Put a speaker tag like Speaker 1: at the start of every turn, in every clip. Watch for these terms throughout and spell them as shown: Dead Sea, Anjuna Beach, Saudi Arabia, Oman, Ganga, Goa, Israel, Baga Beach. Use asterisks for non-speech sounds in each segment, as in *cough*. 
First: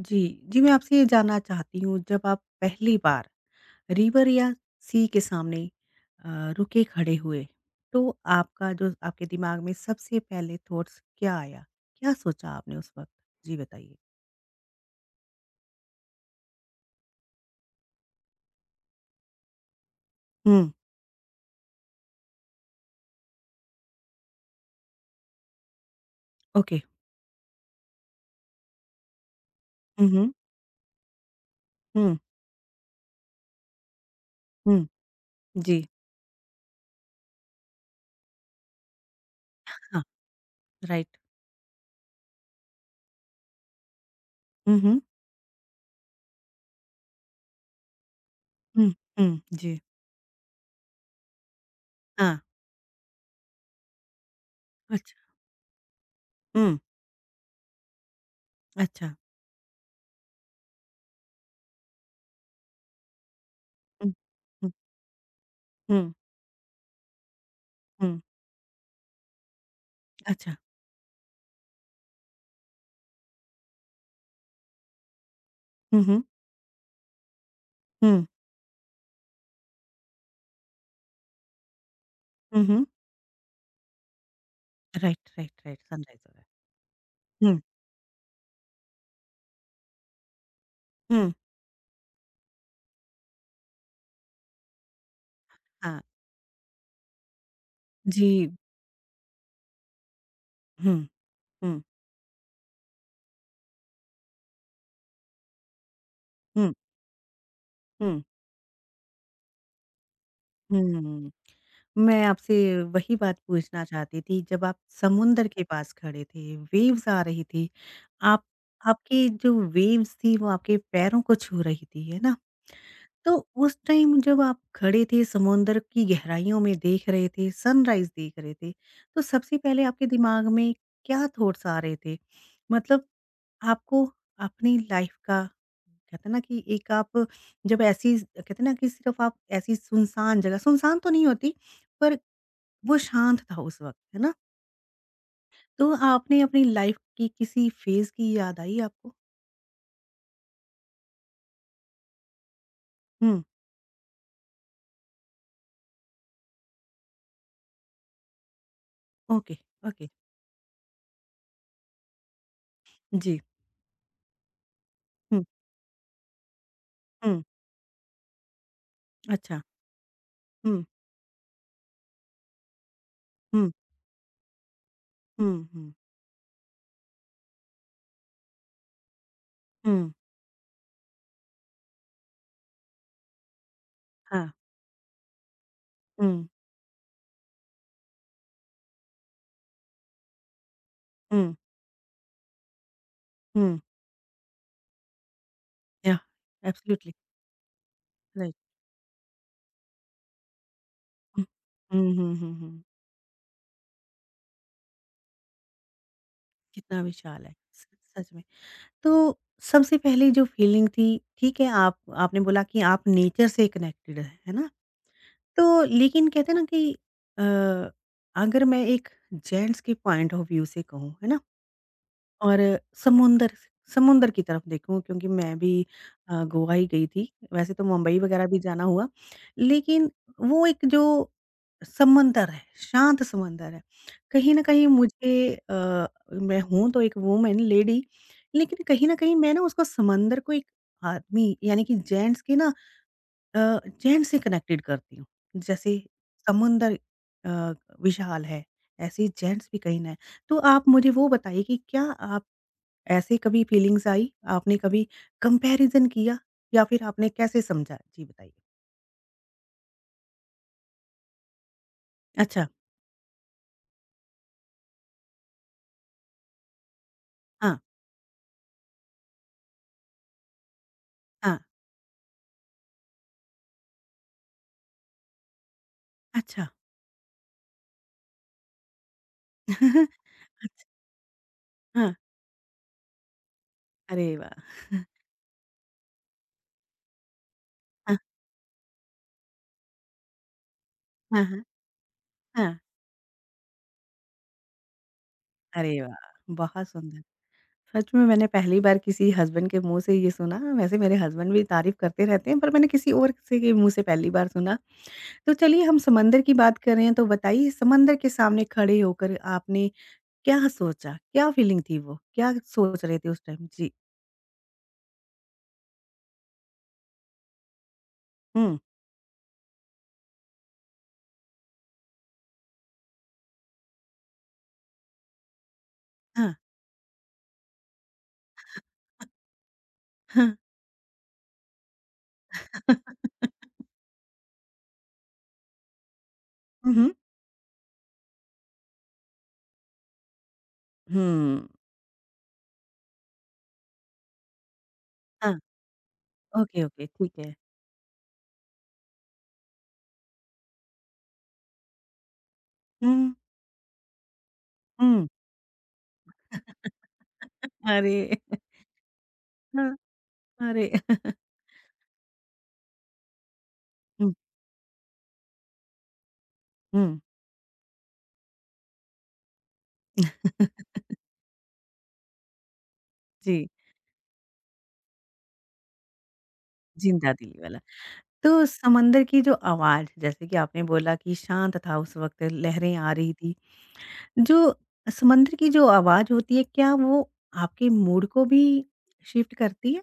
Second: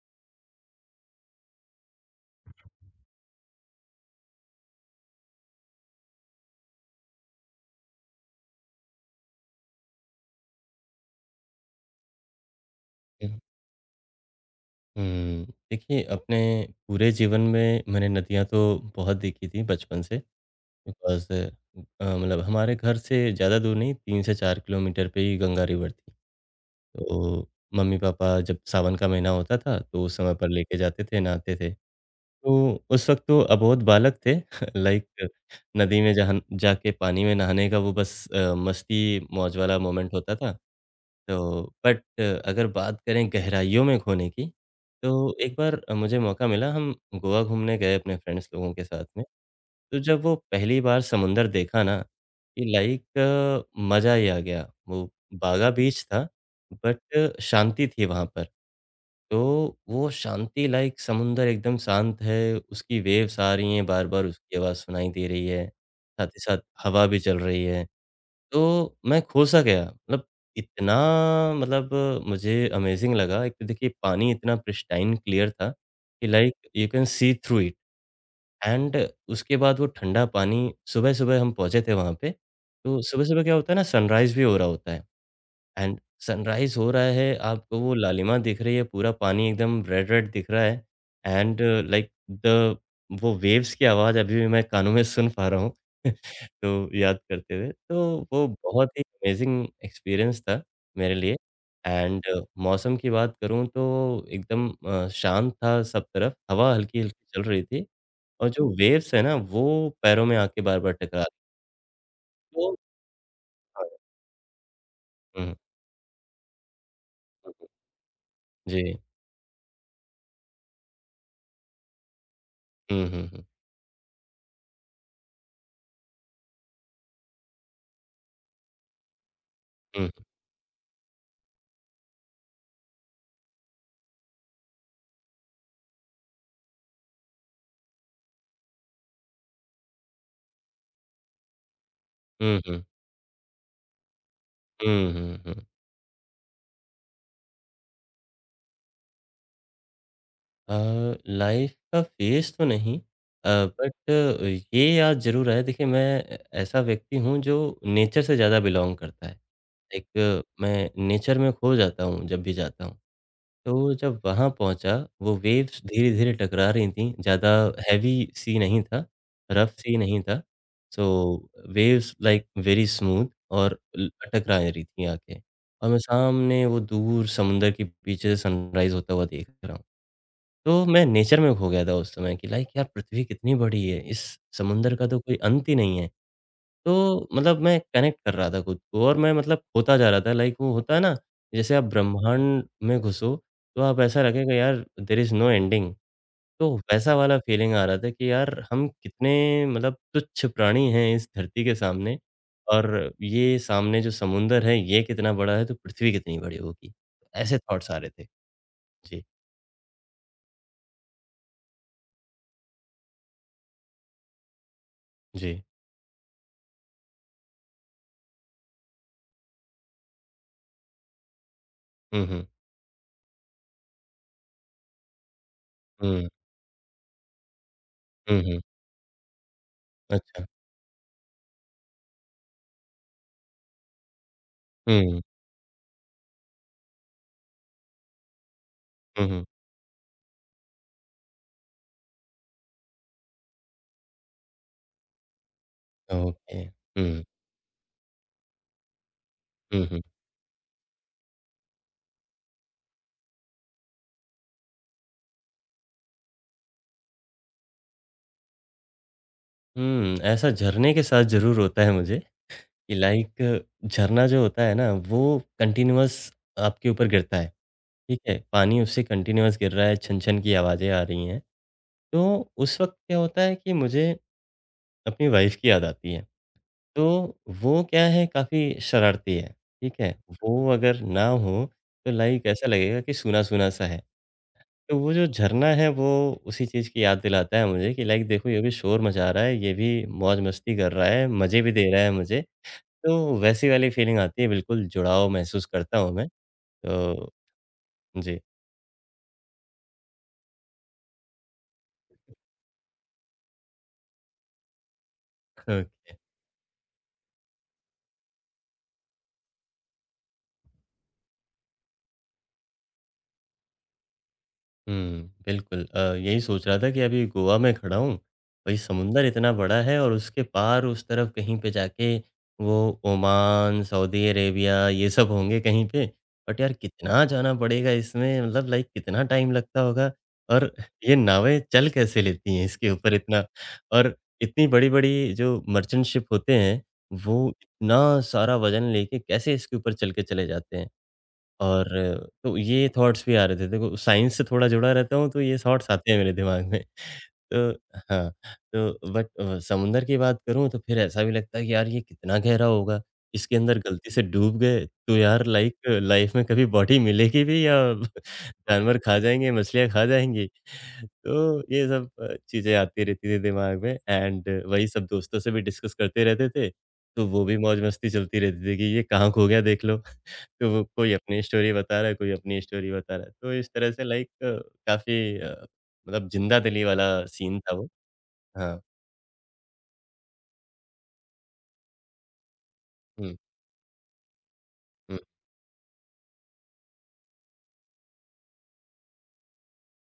Speaker 1: जी, जी मैं आपसे ये जानना चाहती हूँ जब आप पहली बार रिवर या सी के सामने रुके खड़े हुए, तो आपका जो आपके दिमाग में सबसे पहले थॉट्स क्या आया? क्या सोचा आपने उस वक़्त? जी बताइए?
Speaker 2: हुँ, देखिए अपने पूरे जीवन में मैंने नदियाँ तो बहुत देखी थी बचपन से
Speaker 1: हुँ,
Speaker 2: बिकॉज़ मतलब हमारे घर से ज़्यादा दूर नहीं 3 से 4 किलोमीटर पे ही गंगा रिवर थी।
Speaker 1: ओके।
Speaker 2: तो मम्मी-पापा जब सावन का महीना होता था तो
Speaker 1: हुँ,
Speaker 2: उस
Speaker 1: हुँ,
Speaker 2: समय पर लेके जाते थे, नहाते थे।
Speaker 1: हुँ,
Speaker 2: तो उस वक़्त तो अबोध बालक थे *laughs*
Speaker 1: हुँ,
Speaker 2: लाइक
Speaker 1: जी,
Speaker 2: नदी में जहाँ जाके पानी में नहाने का वो बस मस्ती मौज वाला
Speaker 1: हाँ,
Speaker 2: मोमेंट होता था।
Speaker 1: राइट।
Speaker 2: तो बट अगर बात करें गहराइयों में खोने की,
Speaker 1: हुँ, हुँ,
Speaker 2: तो एक बार मुझे मौका मिला हम गोवा घूमने गए अपने फ्रेंड्स लोगों के
Speaker 1: हुँ,
Speaker 2: साथ में।
Speaker 1: हुँ, जी,
Speaker 2: तो जब वो पहली बार समुंदर देखा ना,
Speaker 1: हाँ,
Speaker 2: कि लाइक मज़ा ही आ गया। वो
Speaker 1: अच्छा,
Speaker 2: बागा बीच था
Speaker 1: हुँ,
Speaker 2: बट शांति थी वहाँ पर।
Speaker 1: अच्छा,
Speaker 2: तो वो शांति लाइक समुंदर एकदम शांत है, उसकी वेव्स आ रही हैं
Speaker 1: हुँ,
Speaker 2: बार-बार, उसकी
Speaker 1: हुँ,
Speaker 2: आवाज़ सुनाई दे रही है।
Speaker 1: हुँ,
Speaker 2: साथ ही साथ हवा भी चल रही है।
Speaker 1: हुँ,
Speaker 2: तो मैं खो-सा गया। मतलब
Speaker 1: अच्छा,
Speaker 2: इतना मतलब मुझे अमेज़िंग लगा। एक तो देखिए पानी इतना क्रिस्टाइन क्लियर था
Speaker 1: हुँ, हुँ,
Speaker 2: कि like you can see through it
Speaker 1: हुँ,
Speaker 2: एंड उसके बाद वो ठंडा पानी सुबह-सुबह हम पहुँचे थे वहाँ पे।
Speaker 1: हुँ, हुँ,
Speaker 2: तो सुबह-सुबह क्या होता है ना सनराइज़ भी हो रहा होता है।
Speaker 1: Right, right, right,
Speaker 2: and
Speaker 1: sunrise हो रहा
Speaker 2: सनराइज़ हो रहा है,
Speaker 1: है। हुँ,
Speaker 2: आपको वो लालिमा दिख रही है, पूरा पानी एकदम रेड-रेड दिख रहा है
Speaker 1: हुँ,
Speaker 2: एंड लाइक द वो वेव्स की आवाज़ अभी भी मैं कानों में सुन पा रहा हूँ।
Speaker 1: हाँ।
Speaker 2: *laughs* तो याद करते हुए, तो वो
Speaker 1: जी।
Speaker 2: बहुत ही अमेज़िंग एक्सपीरियंस था
Speaker 1: हुँ,
Speaker 2: मेरे लिए
Speaker 1: हुँ,
Speaker 2: एंड मौसम की बात करूँ तो एकदम शांत था सब तरफ,
Speaker 1: हुँ,
Speaker 2: हवा हल्की-हल्की चल रही थी
Speaker 1: हुँ,
Speaker 2: और जो वेव्स है ना, वो पैरों में आके बार-बार टकरा
Speaker 1: हुँ।
Speaker 2: रही
Speaker 1: मैं आपसे
Speaker 2: तो
Speaker 1: वही बात पूछना
Speaker 2: हाँ,
Speaker 1: चाहती थी, जब आप समुंदर
Speaker 2: हुँ,
Speaker 1: के पास खड़े थे, वेव्स आ रही
Speaker 2: हुँ,
Speaker 1: थी,
Speaker 2: हुँ,
Speaker 1: आप
Speaker 2: जी।
Speaker 1: आपकी जो वेव्स थी वो आपके पैरों को छू रही थी, है ना?
Speaker 2: हुँ, हुँ, हुँ,
Speaker 1: तो उस टाइम जब आप खड़े थे समुंदर की गहराइयों में देख रहे थे, सनराइज़ देख रहे थे, तो सबसे पहले आपके
Speaker 2: हुँ,
Speaker 1: दिमाग में क्या थॉट्स आ रहे थे? मतलब आपको अपनी लाइफ का कहते हैं ना कि एक आप जब ऐसी कहते हैं ना कि सिर्फ आप ऐसी सुनसान जगह सुनसान तो नहीं होती पर
Speaker 2: हुँ, हुँ।
Speaker 1: वो शांत था उस वक़्त, है ना?
Speaker 2: हुँ, हुँ, हुँ।
Speaker 1: तो आपने अपनी लाइफ की किसी फेज़ की याद आई आपको?
Speaker 2: अ, लाइफ़ का फ़ेज़ तो नहीं
Speaker 1: हुँ,
Speaker 2: बट ये याद ज़रूर है। देखिए, मैं ऐसा व्यक्ति हूँ जो नेचर से ज़्यादा बिलॉन्ग करता है।
Speaker 1: Okay, okay.
Speaker 2: एक मैं नेचर में खो जाता हूँ जब भी जाता हूँ।
Speaker 1: जी।
Speaker 2: तो जब वहाँ पहुँचा वो
Speaker 1: हुँ,
Speaker 2: वेव्स धीरे-धीरे टकरा रही थी,
Speaker 1: हुँ।
Speaker 2: ज़्यादा हेवी सी नहीं था,
Speaker 1: अच्छा।
Speaker 2: रफ़ सी नहीं था।
Speaker 1: हुँ,
Speaker 2: so waves like very smooth
Speaker 1: हुँ,
Speaker 2: और ल टकरा रही थी आके
Speaker 1: हुँ,
Speaker 2: और
Speaker 1: हुँ,
Speaker 2: मैं सामने वो दूर समुंदर के पीछे सनराइज़ होता हुआ देख रहा हूँ।
Speaker 1: हुँ।
Speaker 2: तो मैं नेचर में खो गया था उस समय कि लाइक यार पृथ्वी कितनी बड़ी है, इस
Speaker 1: हाँ।
Speaker 2: समुंदर का तो कोई अंत ही नहीं है।
Speaker 1: हुँ,
Speaker 2: तो मतलब मैं कनेक्ट कर रहा था खुद को और मैं मतलब खोता जा रहा था लाइक वो होता है ना,
Speaker 1: हुँ,
Speaker 2: जैसे आप ब्रह्मांड में घुसो
Speaker 1: हुँ।
Speaker 2: तो आप ऐसा लगेगा यार there is no ending.
Speaker 1: Yeah
Speaker 2: तो
Speaker 1: एब्सोल्युटली
Speaker 2: वैसा वाला फीलिंग आ रहा था कि
Speaker 1: राइट।
Speaker 2: यार हम कितने मतलब तुच्छ प्राणी हैं इस
Speaker 1: हुँ,
Speaker 2: धरती के
Speaker 1: हुँ,
Speaker 2: सामने
Speaker 1: हुँ, हुँ, हुँ।
Speaker 2: और ये सामने जो समुंदर है ये कितना बड़ा है तो पृथ्वी कितनी बड़ी होगी।
Speaker 1: कितना विशाल है,
Speaker 2: ऐसे
Speaker 1: स
Speaker 2: थॉट्स आ रहे थे।
Speaker 1: सच में।
Speaker 2: जी,
Speaker 1: तो सबसे पहले जो फीलिंग थी ठीक है आप आपने बोला कि आप नेचर से कनेक्टेड है ना
Speaker 2: जी।
Speaker 1: तो लेकिन कहते हैं ना कि अ, अगर मैं एक जेंट्स के पॉइंट ऑफ व्यू से कहूँ है ना
Speaker 2: हुँ, हुँ।
Speaker 1: और समुंदर समुंदर की तरफ देखूँ क्योंकि मैं भी
Speaker 2: हुँ,
Speaker 1: गोवा ही गई थी। वैसे तो मुंबई
Speaker 2: हुँ,
Speaker 1: वगैरह भी
Speaker 2: हुँ।
Speaker 1: जाना हुआ, लेकिन
Speaker 2: अच्छा।
Speaker 1: वो एक जो समंदर है, शांत समंदर है। कहीं न कहीं
Speaker 2: हुँ,
Speaker 1: मुझे मैं हूँ तो एक वूमन लेडी, लेकिन कहीं न
Speaker 2: हुँ,
Speaker 1: कहीं
Speaker 2: हुँ।
Speaker 1: मैं ना उसको समंदर को एक आदमी यानी कि जेंट्स के ना जेंट्स से कनेक्टेड करती हूँ। जैसे
Speaker 2: ओके।
Speaker 1: समुंदर
Speaker 2: हुँ,
Speaker 1: अ, विशाल है, ऐसे ही जेंट्स भी
Speaker 2: हुँ,
Speaker 1: कहीं
Speaker 2: हुँ।
Speaker 1: न है। तो आप मुझे वो बताइए कि क्या आप ऐसी कभी फीलिंग्स आई? आपने कभी कंपैरिज़न किया या फिर आपने कैसे समझा? जी बताइए?
Speaker 2: हुँ, ऐसा झरने के साथ ज़रूर होता है मुझे
Speaker 1: अच्छा,
Speaker 2: कि लाइक झरना जो होता है ना, वो कंटीन्यूअस आपके ऊपर गिरता है,
Speaker 1: हाँ,
Speaker 2: ठीक है? पानी उससे कंटीन्यूअस गिर रहा है, छन-छन की आवाज़ें आ रही हैं।
Speaker 1: हाँ,
Speaker 2: तो उस वक़्त क्या होता है कि मुझे अपनी वाइफ़ की याद आती है।
Speaker 1: अच्छा।
Speaker 2: तो वो क्या है काफ़ी शरारती है, ठीक है?
Speaker 1: *laughs*
Speaker 2: वो अगर ना हो, तो
Speaker 1: हाँ,
Speaker 2: लाइक ऐसा लगेगा कि सूना-सूना सा है।
Speaker 1: अरे वाह!
Speaker 2: तो वो जो झरना है वो उसी चीज़ की याद दिलाता है मुझे कि
Speaker 1: हाँ,
Speaker 2: लाइक देखो ये भी शोर मचा रहा है, ये भी मौज-मस्ती कर रहा है,
Speaker 1: हाँ, हाँ,
Speaker 2: मज़े भी दे रहा है मुझे।
Speaker 1: हाँ।
Speaker 2: तो वैसी वाली फीलिंग आती है, बिल्कुल जुड़ाव महसूस करता
Speaker 1: अरे
Speaker 2: हूँ
Speaker 1: वाह!
Speaker 2: मैं।
Speaker 1: बहुत सुंदर।
Speaker 2: तो
Speaker 1: सच में
Speaker 2: जी।
Speaker 1: मैंने पहली बार किसी हसबैंड के मुँह से ये सुना, वैसे मेरे हसबैंड भी तारीफ़ करते रहते हैं, पर मैंने किसी और से के मुँह से पहली बार सुना। तो चलिए हम
Speaker 2: *laughs*
Speaker 1: समंदर की बात कर रहे हैं, तो बताइए समंदर के सामने खड़े होकर आपने क्या सोचा? क्या फीलिंग थी वो? क्या सोच रहे थे उस टाइम? जी।
Speaker 2: हुँ, बिल्कुल यही सोच रहा था कि अभी गोवा में खड़ा हूँ, वही
Speaker 1: हुँ,
Speaker 2: समुंदर इतना बड़ा है और उसके पार उस तरफ कहीं पे जाके वो ओमान, सऊदी अरेबिया ये सब होंगे कहीं पे। बट यार कितना जाना पड़ेगा इसमें मतलब लाइक कितना टाइम लगता होगा
Speaker 1: हाँ।
Speaker 2: और ये नावें चल कैसे लेती हैं इसके ऊपर इतना? और इतनी बड़ी-बड़ी जो मर्चेंट शिप होते हैं,
Speaker 1: हुँ, हुँ।
Speaker 2: वो इतना सारा वज़न लेके कैसे इसके ऊपर चल के चले जाते हैं?
Speaker 1: हुँ।
Speaker 2: और तो ये थॉट्स भी आ रहे थे। देखो साइंस से थोड़ा जुड़ा रहता हूँ तो ये
Speaker 1: हाँ,
Speaker 2: थॉट्स आते हैं मेरे दिमाग में।
Speaker 1: ओके, ओके, ठीक है।
Speaker 2: तो हाँ, तो बट समुंदर की बात करूँ तो फिर ऐसा भी लगता है कि यार ये कितना गहरा होगा?
Speaker 1: हुँ,
Speaker 2: इसके अंदर गलती से डूब गए तो
Speaker 1: हुँ।
Speaker 2: यार लाइक लाइफ़ में कभी बॉडी मिलेगी भी या
Speaker 1: *laughs*
Speaker 2: *laughs*
Speaker 1: अरे!
Speaker 2: जानवर खा जाएँगे, मछलियाँ
Speaker 1: हाँ,
Speaker 2: खा जाएँगी।
Speaker 1: अरे! *laughs*
Speaker 2: तो ये सब चीज़ें आती रहती थी दिमाग में
Speaker 1: हुँ,
Speaker 2: एंड वही सब दोस्तों से भी डिस्कस करते रहते थे।
Speaker 1: हुँ।
Speaker 2: तो वो भी मौज-मस्ती चलती रहती थी कि ये कहाँ खो गया देख लो। तो वो कोई अपनी स्टोरी बता रहा है, कोई अपनी स्टोरी बता रहा है। तो
Speaker 1: जी,
Speaker 2: इस तरह से लाइक काफ़ी जिंदा-दिली वाला
Speaker 1: जिंदा
Speaker 2: सीन
Speaker 1: दिली
Speaker 2: था
Speaker 1: वाला।
Speaker 2: वो।
Speaker 1: तो
Speaker 2: हाँ।
Speaker 1: समंदर की जो आवाज़ जैसे कि आपने बोला कि शांत था उस वक़्त लहरें आ रही
Speaker 2: हुँ,
Speaker 1: थी। जो
Speaker 2: हुँ।
Speaker 1: समंदर की जो आवाज़ होती है क्या वो आपके मूड को भी शिफ्ट करती है?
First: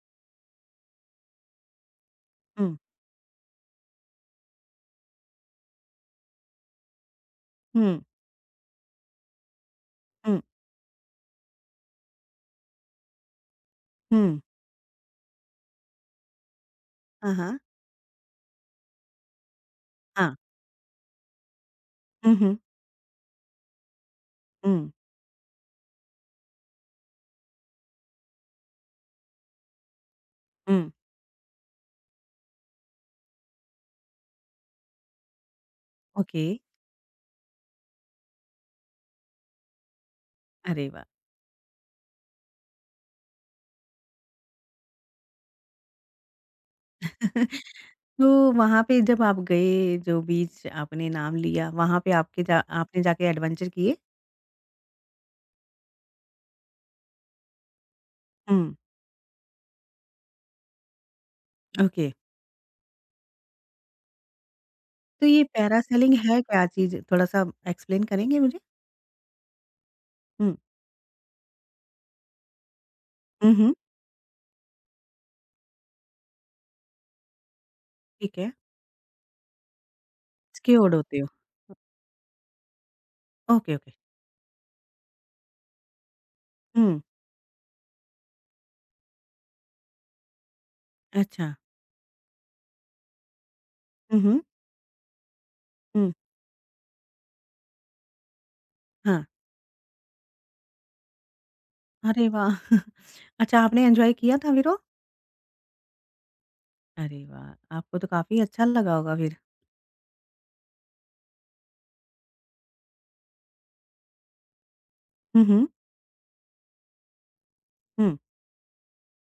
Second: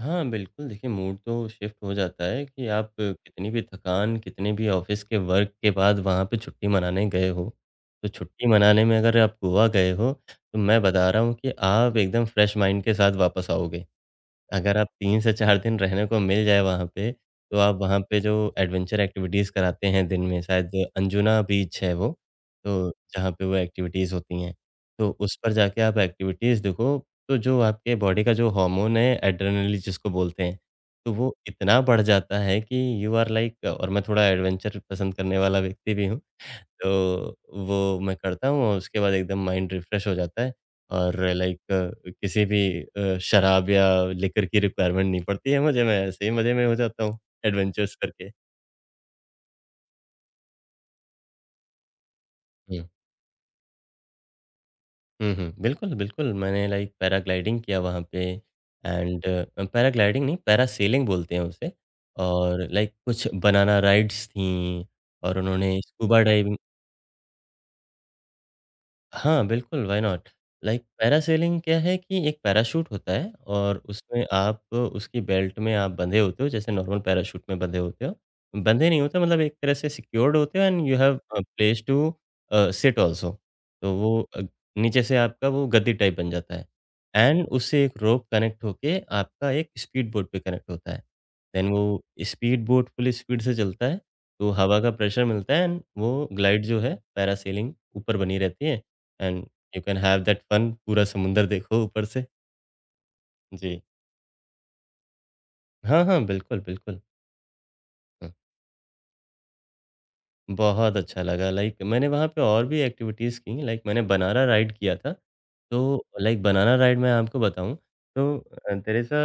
Speaker 2: हाँ, बिल्कुल देखिए मूड तो शिफ्ट हो जाता है कि
Speaker 1: हुँ,
Speaker 2: आप कितनी भी थकान, कितने भी ऑफ़िस के वर्क के बाद वहाँ पे छुट्टी मनाने गए हो,
Speaker 1: हुँ,
Speaker 2: तो छुट्टी मनाने में अगर आप गोवा गए हो,
Speaker 1: हुँ,
Speaker 2: तो मैं बता रहा हूँ कि आप एकदम फ्रेश माइंड के साथ वापस आओगे।
Speaker 1: हुँ।
Speaker 2: अगर आप 3 से 4 दिन रहने को मिल जाए वहाँ पे,
Speaker 1: हाँ,
Speaker 2: तो
Speaker 1: हाँ।
Speaker 2: आप वहाँ पे जो एडवेंचर एक्टिविटीज़ कराते हैं दिन
Speaker 1: हाँ।
Speaker 2: में, शायद अंजुना बीच है वो,
Speaker 1: हुँ, हुँ,
Speaker 2: तो जहाँ पे वो एक्टिविटीज़ होती हैं।
Speaker 1: हुँ,
Speaker 2: तो उस पर जाके आप एक्टिविटीज़ देखो, तो जो आपके बॉडी का जो हार्मोन है एड्रेनलिन जिसको बोलते हैं,
Speaker 1: हुँ।
Speaker 2: तो वो इतना बढ़ जाता है कि यू आर लाइक और मैं थोड़ा एडवेंचर पसंद करने वाला व्यक्ति भी हूँ,
Speaker 1: ओके,
Speaker 2: तो वो मैं करता हूँ और उसके बाद एकदम माइंड रिफ्रेश हो जाता है
Speaker 1: अरे वाह!
Speaker 2: और लाइक किसी भी शराब या लिकर की रिक्वायरमेंट नहीं पड़ती है मुझे, मैं ऐसे ही मज़े में हो जाता हूँ,
Speaker 1: *laughs*
Speaker 2: एडवेंचर्स करके।
Speaker 1: तो वहाँ पे जब आप गए, जो बीच आपने नाम लिया, वहाँ पे आपके जा
Speaker 2: हुँ,
Speaker 1: आपने जाके एडवेंचर किए?
Speaker 2: हुँ, हुँ। बिल्कुल, बिल्कुल, मैंने लाइक पैराग्लाइडिंग किया वहाँ पे
Speaker 1: हुँ,
Speaker 2: एंड पैराग्लाइडिंग नहीं, पैरासेलिंग बोलते हैं उसे
Speaker 1: ओके।
Speaker 2: और लाइक कुछ बनाना राइड्स थीं
Speaker 1: तो
Speaker 2: और
Speaker 1: ये
Speaker 2: उन्होंने
Speaker 1: पैरासेलिंग
Speaker 2: स्कूबा
Speaker 1: है
Speaker 2: डाइविंग
Speaker 1: क्या चीज़? थोड़ा-सा एक्सप्लेन करेंगे मुझे?
Speaker 2: हाँ, बिल्कुल, व्हाई नॉट?
Speaker 1: हुँ।
Speaker 2: लाइक पैरासेलिंग क्या है कि एक पैराशूट होता है
Speaker 1: हुँ, हुँ।
Speaker 2: और उसमें आप उसकी बेल्ट में आप बंधे होते हो, जैसे नॉर्मल पैराशूट में बंधे होते हो।
Speaker 1: ठीक है,
Speaker 2: बंधे नहीं होते मतलब एक तरह से सिक्योर्ड होते हो एंड
Speaker 1: स्क्योर्ड
Speaker 2: यू हैव
Speaker 1: होते हो।
Speaker 2: Place to sit also.
Speaker 1: Okay, okay.
Speaker 2: तो वो नीचे से आपका वो गद्दी टाइप बन जाता है
Speaker 1: हुँ।
Speaker 2: एंड उससे एक रोप कनेक्ट होके आपका एक स्पीड बोट पे कनेक्ट होता है।
Speaker 1: अच्छा।
Speaker 2: देन वो स्पीड बोट फुल स्पीड से चलता है,
Speaker 1: हुँ, हुँ,
Speaker 2: तो हवा का प्रेशर मिलता है एंड वो
Speaker 1: हुँ।
Speaker 2: ग्लाइड जो है पैरासेलिंग ऊपर बनी रहती है।
Speaker 1: हाँ।
Speaker 2: And you can have that fun पूरा समुंदर देखो ऊपर से।
Speaker 1: अरे वाह! *laughs* अच्छा
Speaker 2: जी।
Speaker 1: आपने एन्जॉय किया था फिर वो?
Speaker 2: हाँ, हाँ, बिल्कुल, बिल्कुल।
Speaker 1: अरे वाह! आपको तो
Speaker 2: हुँ,
Speaker 1: काफ़ी अच्छा लगा होगा फिर?
Speaker 2: बहुत अच्छा लगा लाइक मैंने वहाँ पे और भी एक्टिविटीज़ की लाइक मैंने बनाना राइड किया था।
Speaker 1: हुँ, हुँ,
Speaker 2: तो लाइक बनाना राइड मैं आपको बताऊँ
Speaker 1: हुँ।
Speaker 2: तो uh, there is a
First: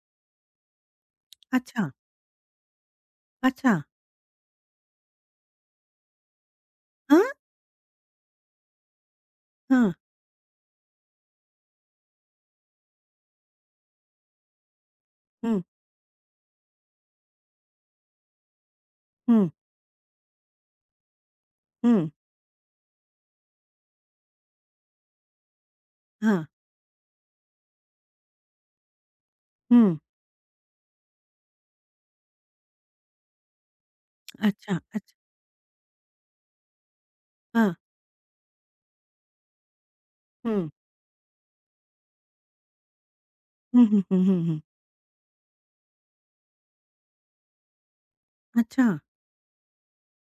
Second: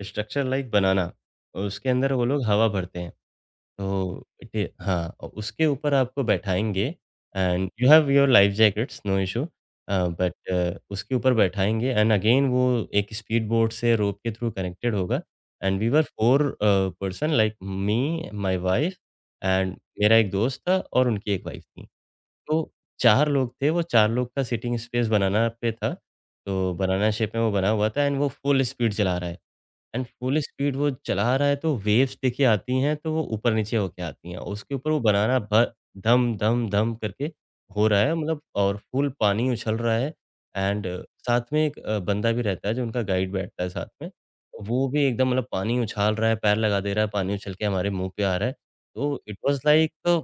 Speaker 2: uh, structure like banana
Speaker 1: अच्छा,
Speaker 2: उसके अंदर वो लोग हवा भरते हैं।
Speaker 1: अच्छा।
Speaker 2: तो डे हाँ, उसके ऊपर आपको बैठाएँगे
Speaker 1: हाँ?
Speaker 2: And you have your life jackets, no issue
Speaker 1: हाँ।
Speaker 2: बट उसके ऊपर बैठाएँगे एंड अगेन वो एक स्पीड बोट से रोप के थ्रू कनेक्टेड होगा
Speaker 1: हुँ,
Speaker 2: and we were 4 person like me, my wife
Speaker 1: हुँ,
Speaker 2: एंड मेरा एक दोस्त था और उनकी एक वाइफ थी।
Speaker 1: हुँ,
Speaker 2: तो 4 लोग थे, वो 4 लोग का सिटिंग स्पेस बनाना पे था,
Speaker 1: हाँ।
Speaker 2: तो बनाना शेप में वो बना हुआ था एंड वो फुल स्पीड चला रहा है।
Speaker 1: हुँ।
Speaker 2: एंड फुल स्पीड वो चला रहा है तो वेव्स देखिए आती हैं तो वो ऊपर-नीचे होके आती हैं। उसके ऊपर वो बनाना भ धम, धम, धम करके
Speaker 1: हाँ।
Speaker 2: हो रहा है मतलब और फुल पानी उछल रहा है
Speaker 1: हुँ।
Speaker 2: एंड साथ में एक बंदा भी रहता है जो उनका गाइड बैठता है
Speaker 1: हुँ,
Speaker 2: साथ
Speaker 1: हुँ,
Speaker 2: में।
Speaker 1: हुँ, हुँ, हुँ।
Speaker 2: वो भी एकदम मतलब पानी उछाल रहा है, पैर लगा दे रहा है, पानी उछल के हमारे मुँह पे आ रहा है।
Speaker 1: अच्छा,
Speaker 2: तो इट वाज़ लाइक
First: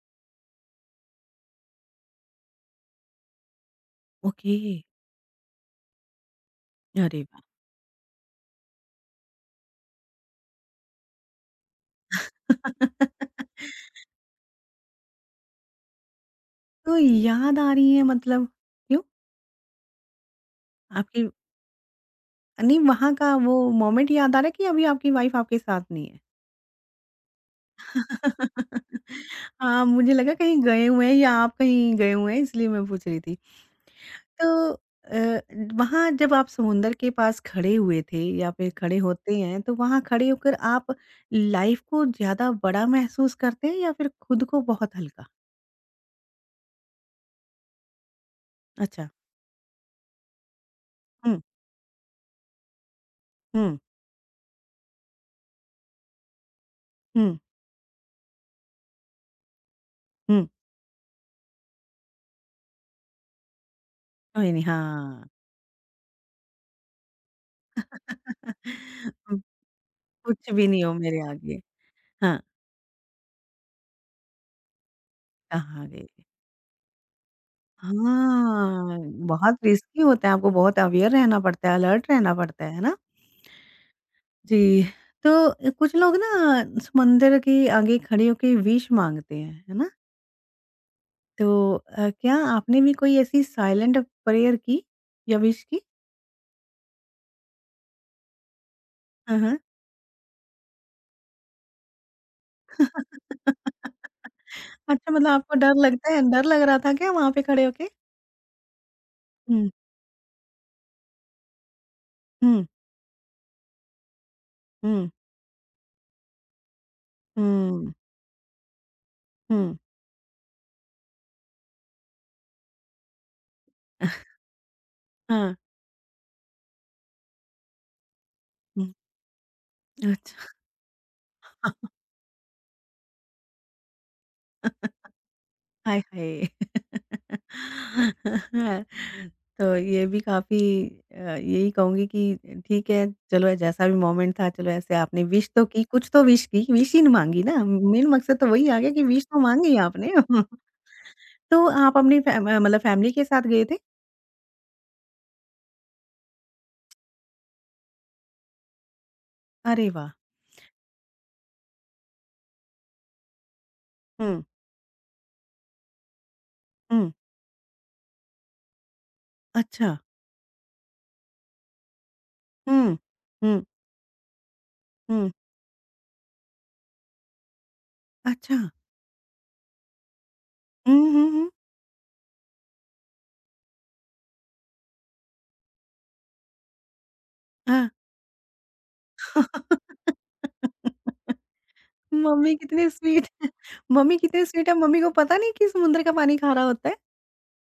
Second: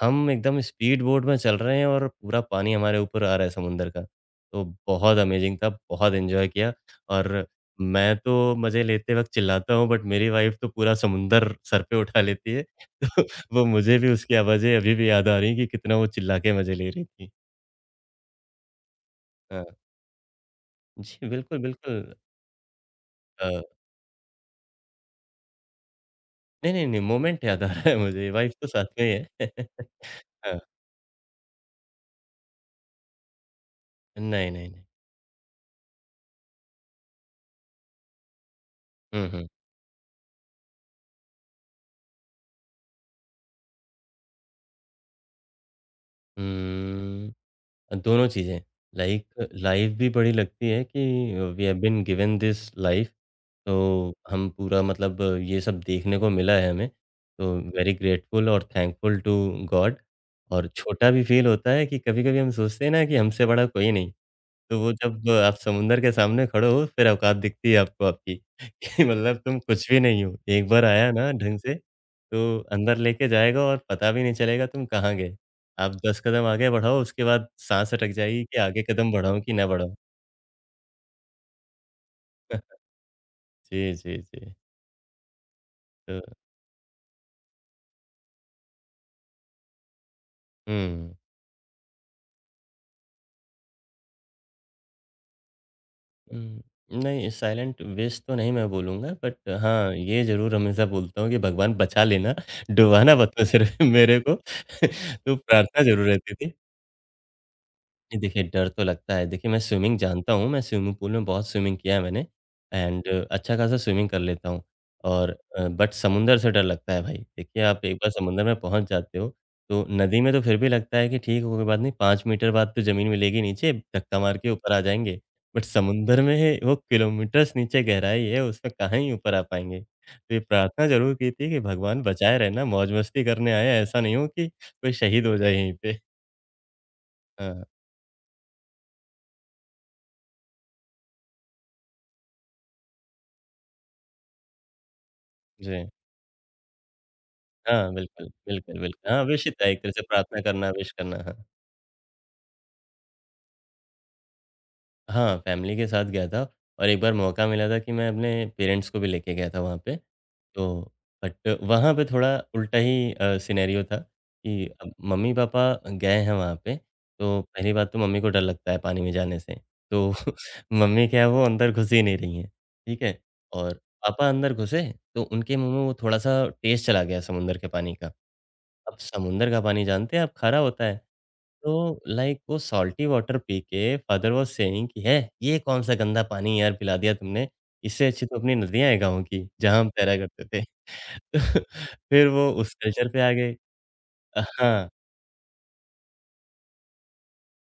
Speaker 2: हम एकदम स्पीड बोट में चल रहे हैं और पूरा पानी हमारे ऊपर आ रहा है समुंदर का।
Speaker 1: ओके।
Speaker 2: तो बहुत अमेजिंग था, बहुत एन्जॉय किया
Speaker 1: अरे वाह!
Speaker 2: और मैं तो मज़े लेते वक़्त चिल्लाता हूँ बट मेरी वाइफ़ तो पूरा समुंदर सर पे उठा लेती है। *laughs* तो वो
Speaker 1: *laughs*
Speaker 2: मुझे भी उसकी आवाज़ें अभी भी याद आ रही हैं कि कितना वो चिल्ला के मज़े ले
Speaker 1: तो
Speaker 2: रही थी।
Speaker 1: याद आ रही है मतलब क्यों?
Speaker 2: हाँ,
Speaker 1: आपकी
Speaker 2: जी बिल्कुल, बिल्कुल।
Speaker 1: नहीं वहाँ का
Speaker 2: अ,
Speaker 1: वो मोमेंट याद आ रहा है कि अभी आपकी वाइफ़ आपके साथ नहीं है?
Speaker 2: नहीं, नहीं, नहीं मोमेंट याद आ रहा है मुझे वाइफ़ तो साथ में
Speaker 1: *laughs*
Speaker 2: ही है।
Speaker 1: हाँ, मुझे
Speaker 2: *laughs*
Speaker 1: लगा
Speaker 2: हाँ,
Speaker 1: कहीं गए हुए हैं या आप कहीं गए हुए हैं इसलिए मैं पूछ रही थी।
Speaker 2: नहीं, नहीं,
Speaker 1: तो
Speaker 2: नहीं।
Speaker 1: वहाँ जब आप समुंदर के पास खड़े हुए थे या फिर खड़े
Speaker 2: हुँ,
Speaker 1: होते
Speaker 2: हुँ।
Speaker 1: हैं तो वहाँ खड़े होकर आप लाइफ़ को ज़्यादा बड़ा महसूस करते हैं या फिर खुद को बहुत हल्का?
Speaker 2: उम, दोनों चीज़ें
Speaker 1: अच्छा,
Speaker 2: लाइक लाइफ़ भी बड़ी लगती है कि
Speaker 1: हुँ,
Speaker 2: we have been given this life
Speaker 1: हुँ,
Speaker 2: तो हम पूरा मतलब ये सब देखने को मिला है हमें,
Speaker 1: हुँ,
Speaker 2: तो वेरी ग्रेटफुल और थैंकफुल टू गॉड
Speaker 1: हुँ,
Speaker 2: और छोटा भी फ़ील होता है कि कभी-कभी हम सोचते हैं ना कि हमसे बड़ा कोई नहीं,
Speaker 1: कोई नहीं,
Speaker 2: तो वो
Speaker 1: हाँ।
Speaker 2: जब आप समुद्र के सामने खड़े हो फिर औकात दिखती है आपको आपकी *laughs* कि
Speaker 1: *laughs*
Speaker 2: मतलब
Speaker 1: हुँ,
Speaker 2: तुम कुछ भी नहीं हो।
Speaker 1: कुछ भी
Speaker 2: एक
Speaker 1: नहीं
Speaker 2: बार
Speaker 1: हो
Speaker 2: आया
Speaker 1: मेरे
Speaker 2: ना ढंग
Speaker 1: आगे।
Speaker 2: से,
Speaker 1: हाँ,
Speaker 2: तो अंदर लेके जाएगा और पता भी नहीं चलेगा तुम कहाँ गए।
Speaker 1: कहाँ
Speaker 2: आप
Speaker 1: गए?
Speaker 2: 10 कदम आगे बढ़ाओ उसके बाद साँस अटक जाएगी कि आगे
Speaker 1: हाँ,
Speaker 2: कदम बढ़ाऊँ कि
Speaker 1: बहुत
Speaker 2: ना बढ़ाऊँ।
Speaker 1: रिस्की होता है, आपको बहुत अवेयर रहना पड़ता है, अलर्ट रहना पड़ता है ना?
Speaker 2: जी, जी, जी।
Speaker 1: जी, तो कुछ लोग
Speaker 2: तो
Speaker 1: ना समुंदर के आगे खड़े होके विश माँगते हैं, है ना?
Speaker 2: हुँ।
Speaker 1: तो क्या आपने भी कोई ऐसी साइलेंट प्रेयर की या विश की?
Speaker 2: हुँ, नहीं साइलेंट वेस्ट तो नहीं मैं बोलूँगा
Speaker 1: हाँ,
Speaker 2: बट
Speaker 1: हाँ।
Speaker 2: हाँ, ये ज़रूर हमेशा बोलता हूँ कि भगवान बचा लेना, डुबाना मत
Speaker 1: *laughs*
Speaker 2: मुझे मेरे को
Speaker 1: अच्छा मतलब
Speaker 2: *laughs* तो
Speaker 1: आपको डर
Speaker 2: प्रार्थना ज़रूर
Speaker 1: लगता है
Speaker 2: रहती
Speaker 1: डर
Speaker 2: थी।
Speaker 1: लग रहा था क्या वहाँ पे खड़े होके?
Speaker 2: नहीं, देखिए डर तो लगता है। देखिए, मैं
Speaker 1: हुँ,
Speaker 2: स्विमिंग जानता हूँ, मैं स्विमिंग पूल में बहुत स्विमिंग किया है मैंने
Speaker 1: हुँ,
Speaker 2: एंड अच्छा खासा स्विमिंग कर लेता हूँ
Speaker 1: हुँ,
Speaker 2: और बट समुंदर से डर लगता है भाई। देखिए, आप
Speaker 1: हुँ,
Speaker 2: एक बार समुंदर में पहुँच जाते हो,
Speaker 1: हुँ।
Speaker 2: तो नदी में तो फिर भी लगता है कि ठीक है, कोई बात नहीं, 5 मीटर बाद तो ज़मीन मिलेगी नीचे, धक्का मार के ऊपर आ जाएँगे।
Speaker 1: हाँ,
Speaker 2: बट समुंदर में है, वो किलोमीटर्स नीचे गहराई है, उसमें
Speaker 1: हुँ,
Speaker 2: कहाँ ही ऊपर आ पाएँगे।
Speaker 1: अच्छा,
Speaker 2: तो ये प्रार्थना ज़रूर की थी कि भगवान बचाए रहना, मौज-मस्ती करने आए हैं, ऐसा नहीं हो कि कोई
Speaker 1: *laughs*
Speaker 2: शहीद हो जाए यहीं
Speaker 1: हाय,
Speaker 2: पे।
Speaker 1: हाय!
Speaker 2: हाँ,
Speaker 1: *laughs* तो ये भी काफ़ी यही कहूँगी कि ठीक है, चलो जैसा भी मोमेंट था, चलो ऐसे आपने विश तो की,
Speaker 2: जी।
Speaker 1: कुछ तो विश की, विश ही न माँगी ना,
Speaker 2: हाँ,
Speaker 1: मेन
Speaker 2: बिल्कुल,
Speaker 1: मकसद तो वही आ
Speaker 2: बिल्कुल,
Speaker 1: गया कि
Speaker 2: बिल्कुल।
Speaker 1: विश
Speaker 2: हाँ,
Speaker 1: तो
Speaker 2: विश ही था
Speaker 1: माँगी
Speaker 2: एक तरह से
Speaker 1: आपने।
Speaker 2: प्रार्थना
Speaker 1: *laughs*
Speaker 2: करना, विश करना, हाँ।
Speaker 1: तो आप अपनी मतलब फैमिली के साथ गए थे?
Speaker 2: हाँ, फैमिली के साथ गया था और एक बार मौका मिला था कि मैं अपने पेरेंट्स को भी लेके गया था वहाँ
Speaker 1: अरे
Speaker 2: पे।
Speaker 1: वाह!
Speaker 2: तो बट वहाँ पे थोड़ा उल्टा ही सिनेरियो था
Speaker 1: हुँ,
Speaker 2: कि अब मम्मी-पापा गए हैं वहाँ पे,
Speaker 1: हुँ,
Speaker 2: तो पहली बात तो मम्मी को डर लगता है पानी में जाने से।
Speaker 1: अच्छा,
Speaker 2: तो *laughs* मम्मी क्या है वो अंदर घुस ही नहीं रही हैं,
Speaker 1: हुँ,
Speaker 2: ठीक है?
Speaker 1: हुँ,
Speaker 2: और पापा अंदर घुसे तो
Speaker 1: हुँ,
Speaker 2: उनके मुँह में वो थोड़ा-सा टेस्ट चला गया समुंदर के पानी का।
Speaker 1: अच्छा,
Speaker 2: अब समुंदर का पानी जानते हैं आप खारा होता
Speaker 1: हुँ,
Speaker 2: है।
Speaker 1: हुँ, हुँ,
Speaker 2: तो लाइक वो सॉल्टी वाटर पी के फादर वाज सेइंग कि "है, ये कौन-सा गंदा पानी यार पिला दिया तुमने?
Speaker 1: हाँ।
Speaker 2: इससे अच्छी तो अपनी नदियाँ हैं गाँव की, जहाँ हम तैरा करते थे।"
Speaker 1: *laughs*
Speaker 2: *laughs* तो फिर वो
Speaker 1: मम्मी
Speaker 2: उस
Speaker 1: कितनी
Speaker 2: कल्चर पे
Speaker 1: स्वीट
Speaker 2: आ
Speaker 1: *laughs* है
Speaker 2: गए।
Speaker 1: मम्मी कितनी स्वीट है,
Speaker 2: हाँ।
Speaker 1: मम्मी को पता नहीं कि समुद्र का पानी खारा होता है।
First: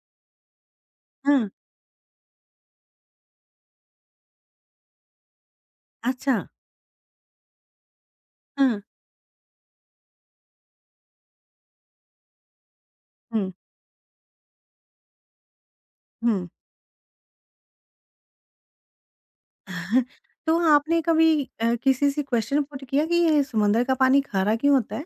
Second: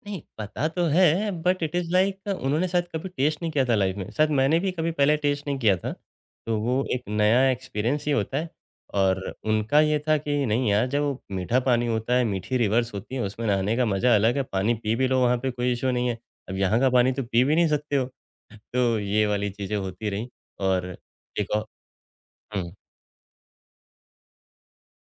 Speaker 2: नहीं, पता तो है
Speaker 1: हाँ,
Speaker 2: बट इट इज़ लाइक उन्होंने शायद कभी टेस्ट नहीं किया था लाइफ़ में। शायद मैंने भी कभी पहले टेस्ट नहीं किया था।
Speaker 1: अच्छा।
Speaker 2: तो वो एक नया एक्सपीरियंस ही होता है
Speaker 1: हाँ।
Speaker 2: और उनका ये था कि नहीं यार जब वो मीठा पानी होता है, मीठी रिवर्स होती है, उसमें
Speaker 1: हुँ,
Speaker 2: नहाने का मज़ा अलग है। पानी पी भी लो वहाँ पे कोई इश्यू नहीं है।
Speaker 1: हुँ।
Speaker 2: अब यहाँ का पानी तो पी भी नहीं सकते हो। तो ये वाली चीज़ें
Speaker 1: *laughs*
Speaker 2: होती रहीं
Speaker 1: तो
Speaker 2: और
Speaker 1: आपने कभी
Speaker 2: एक और
Speaker 1: किसी से क्वेश्चन
Speaker 2: हुँ।
Speaker 1: पुट किया कि ये समुद्र का पानी खारा क्यों होता है?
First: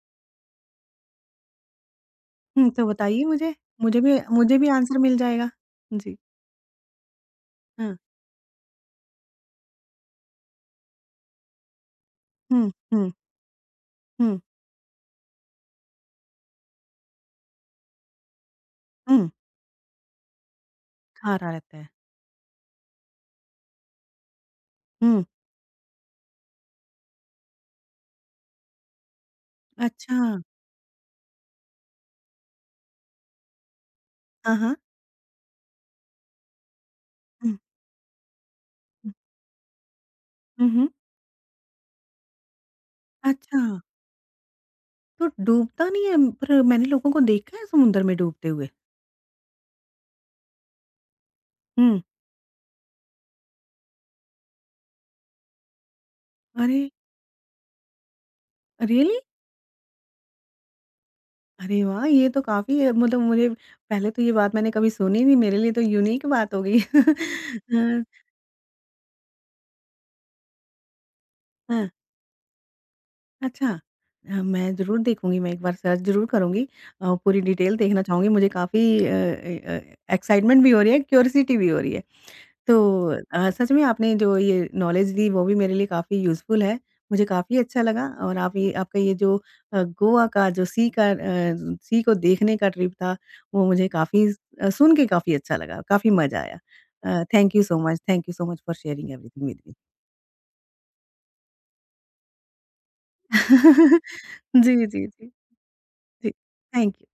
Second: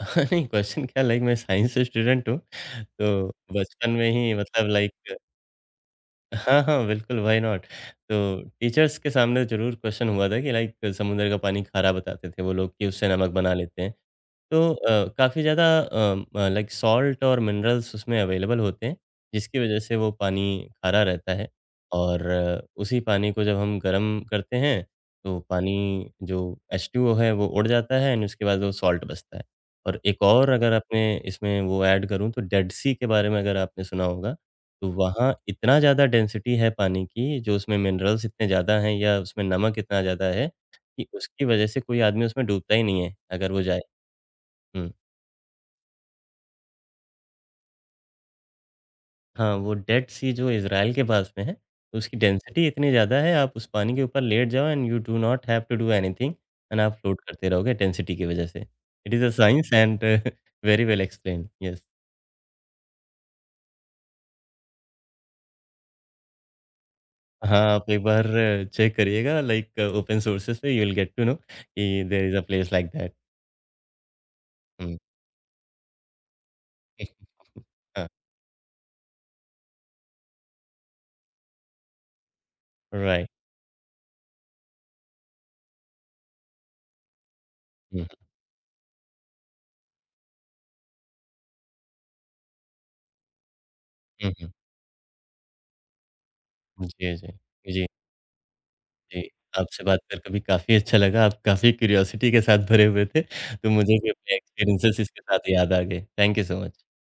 Speaker 2: *laughs* नहीं क्वेश्चन क्या लाइक मैं साइंस से स्टूडेंट हूँ।
Speaker 1: हुँ, तो बताइए
Speaker 2: तो
Speaker 1: मुझे,
Speaker 2: बचपन में ही
Speaker 1: मुझे भी
Speaker 2: मतलब
Speaker 1: आंसर
Speaker 2: लाइक
Speaker 1: मिल जाएगा। जी।
Speaker 2: हाँ, हाँ, बिल्कुल, व्हाई नॉट?
Speaker 1: हाँ।
Speaker 2: तो टीचर्स के सामने ज़रूर क्वेश्चन हुआ था कि लाइक समुद्र का पानी खारा बताते थे वो
Speaker 1: हुँ,
Speaker 2: लोग कि उससे
Speaker 1: हुँ,
Speaker 2: नमक बना लेते हैं।
Speaker 1: हुँ,
Speaker 2: तो काफ़ी ज़्यादा लाइक सॉल्ट और मिनरल्स उसमें अवेलेबल होते हैं,
Speaker 1: हुँ,
Speaker 2: जिसकी वज़ह से वो पानी खारा रहता है
Speaker 1: खारा रहता है।
Speaker 2: और उसी पानी को जब हम गर्म करते हैं,
Speaker 1: हुँ,
Speaker 2: तो पानी जो एच2ओ है वो उड़ जाता है एंड उसके बाद वो सॉल्ट बचता है। और
Speaker 1: अच्छा।
Speaker 2: एक और अगर आपने इसमें वो ऐड करूँ तो डेड सी के बारे में अगर आपने सुना होगा
Speaker 1: हाँ, हाँ।
Speaker 2: तो वहाँ इतना ज़्यादा डेंसिटी है पानी की, जो
Speaker 1: हुँ,
Speaker 2: उसमें मिनरल्स इतने ज़्यादा हैं
Speaker 1: हुँ,
Speaker 2: या उसमें नमक इतना ज़्यादा है
Speaker 1: हुँ, हुँ।
Speaker 2: कि उसकी वजह से कोई आदमी उसमें डूबता ही नहीं है, अगर
Speaker 1: अच्छा,
Speaker 2: वो जाए। हुँ।
Speaker 1: तो डूबता नहीं है पर मैंने लोगों को देखा है समुद्र में डूबते हुए।
Speaker 2: हाँ, वो डेड सी जो इज़राइल के पास में है, तो
Speaker 1: हुँ,
Speaker 2: उसकी डेंसिटी इतनी ज़्यादा है, आप उस पानी के ऊपर लेट जाओ and you do not have to do anything
Speaker 1: अरे!
Speaker 2: एंड आप फ्लोट करते रहोगे डेंसिटी की वजह से। It
Speaker 1: really?
Speaker 2: Is a science and *laughs* very well explained,
Speaker 1: अरे
Speaker 2: येस।
Speaker 1: वाह! ये तो काफ़ी मतलब मुझे पहले तो ये बात मैंने कभी सुनी नहीं, मेरे लिए तो यूनिक बात हो गई। *laughs*
Speaker 2: हाँ, आप एक
Speaker 1: हाँ,
Speaker 2: बार चेक करिएगा लाइक ओपन सोर्सेज़ पे you will get to know
Speaker 1: हाँ,
Speaker 2: कि there is a place like that.
Speaker 1: अच्छा। मैं
Speaker 2: हुँ।
Speaker 1: ज़रूर देखूँगी, मैं एक बार सर्च ज़रूर करूँगी।
Speaker 2: *laughs*
Speaker 1: पूरी डिटेल देखना
Speaker 2: हाँ,
Speaker 1: चाहूँगी, मुझे काफ़ी एक्साइटमेंट भी हो रही है, क्यूरियोसिटी भी हो रही है। तो
Speaker 2: राइट।
Speaker 1: सच में आपने जो ये नॉलेज दी वो भी मेरे लिए काफ़ी यूज़फुल है। मुझे काफ़ी अच्छा
Speaker 2: हुँ,
Speaker 1: लगा और आप ये आपका ये जो गोवा का जो सी का सी को देखने का ट्रिप था वो मुझे काफ़ी
Speaker 2: हुँ, हुँ,
Speaker 1: सुन के काफ़ी अच्छा लगा, काफ़ी मज़ा आया।
Speaker 2: हुँ। जी, जी।
Speaker 1: थैंक यू सो
Speaker 2: जी,
Speaker 1: much, thank you so much for sharing
Speaker 2: जी।
Speaker 1: Everything with me.
Speaker 2: आपसे बात कर कभी काफ़ी अच्छा लगा। आप काफ़ी क्यूरियोसिटी के साथ भरे हुए थे, तो मुझे
Speaker 1: *laughs*
Speaker 2: भी अपने
Speaker 1: जी, जी,
Speaker 2: एक्सपीरियंसेस
Speaker 1: जी,
Speaker 2: इसके
Speaker 1: जी।
Speaker 2: साथ याद आ गए। Thank you so much.
Speaker 1: Thank you.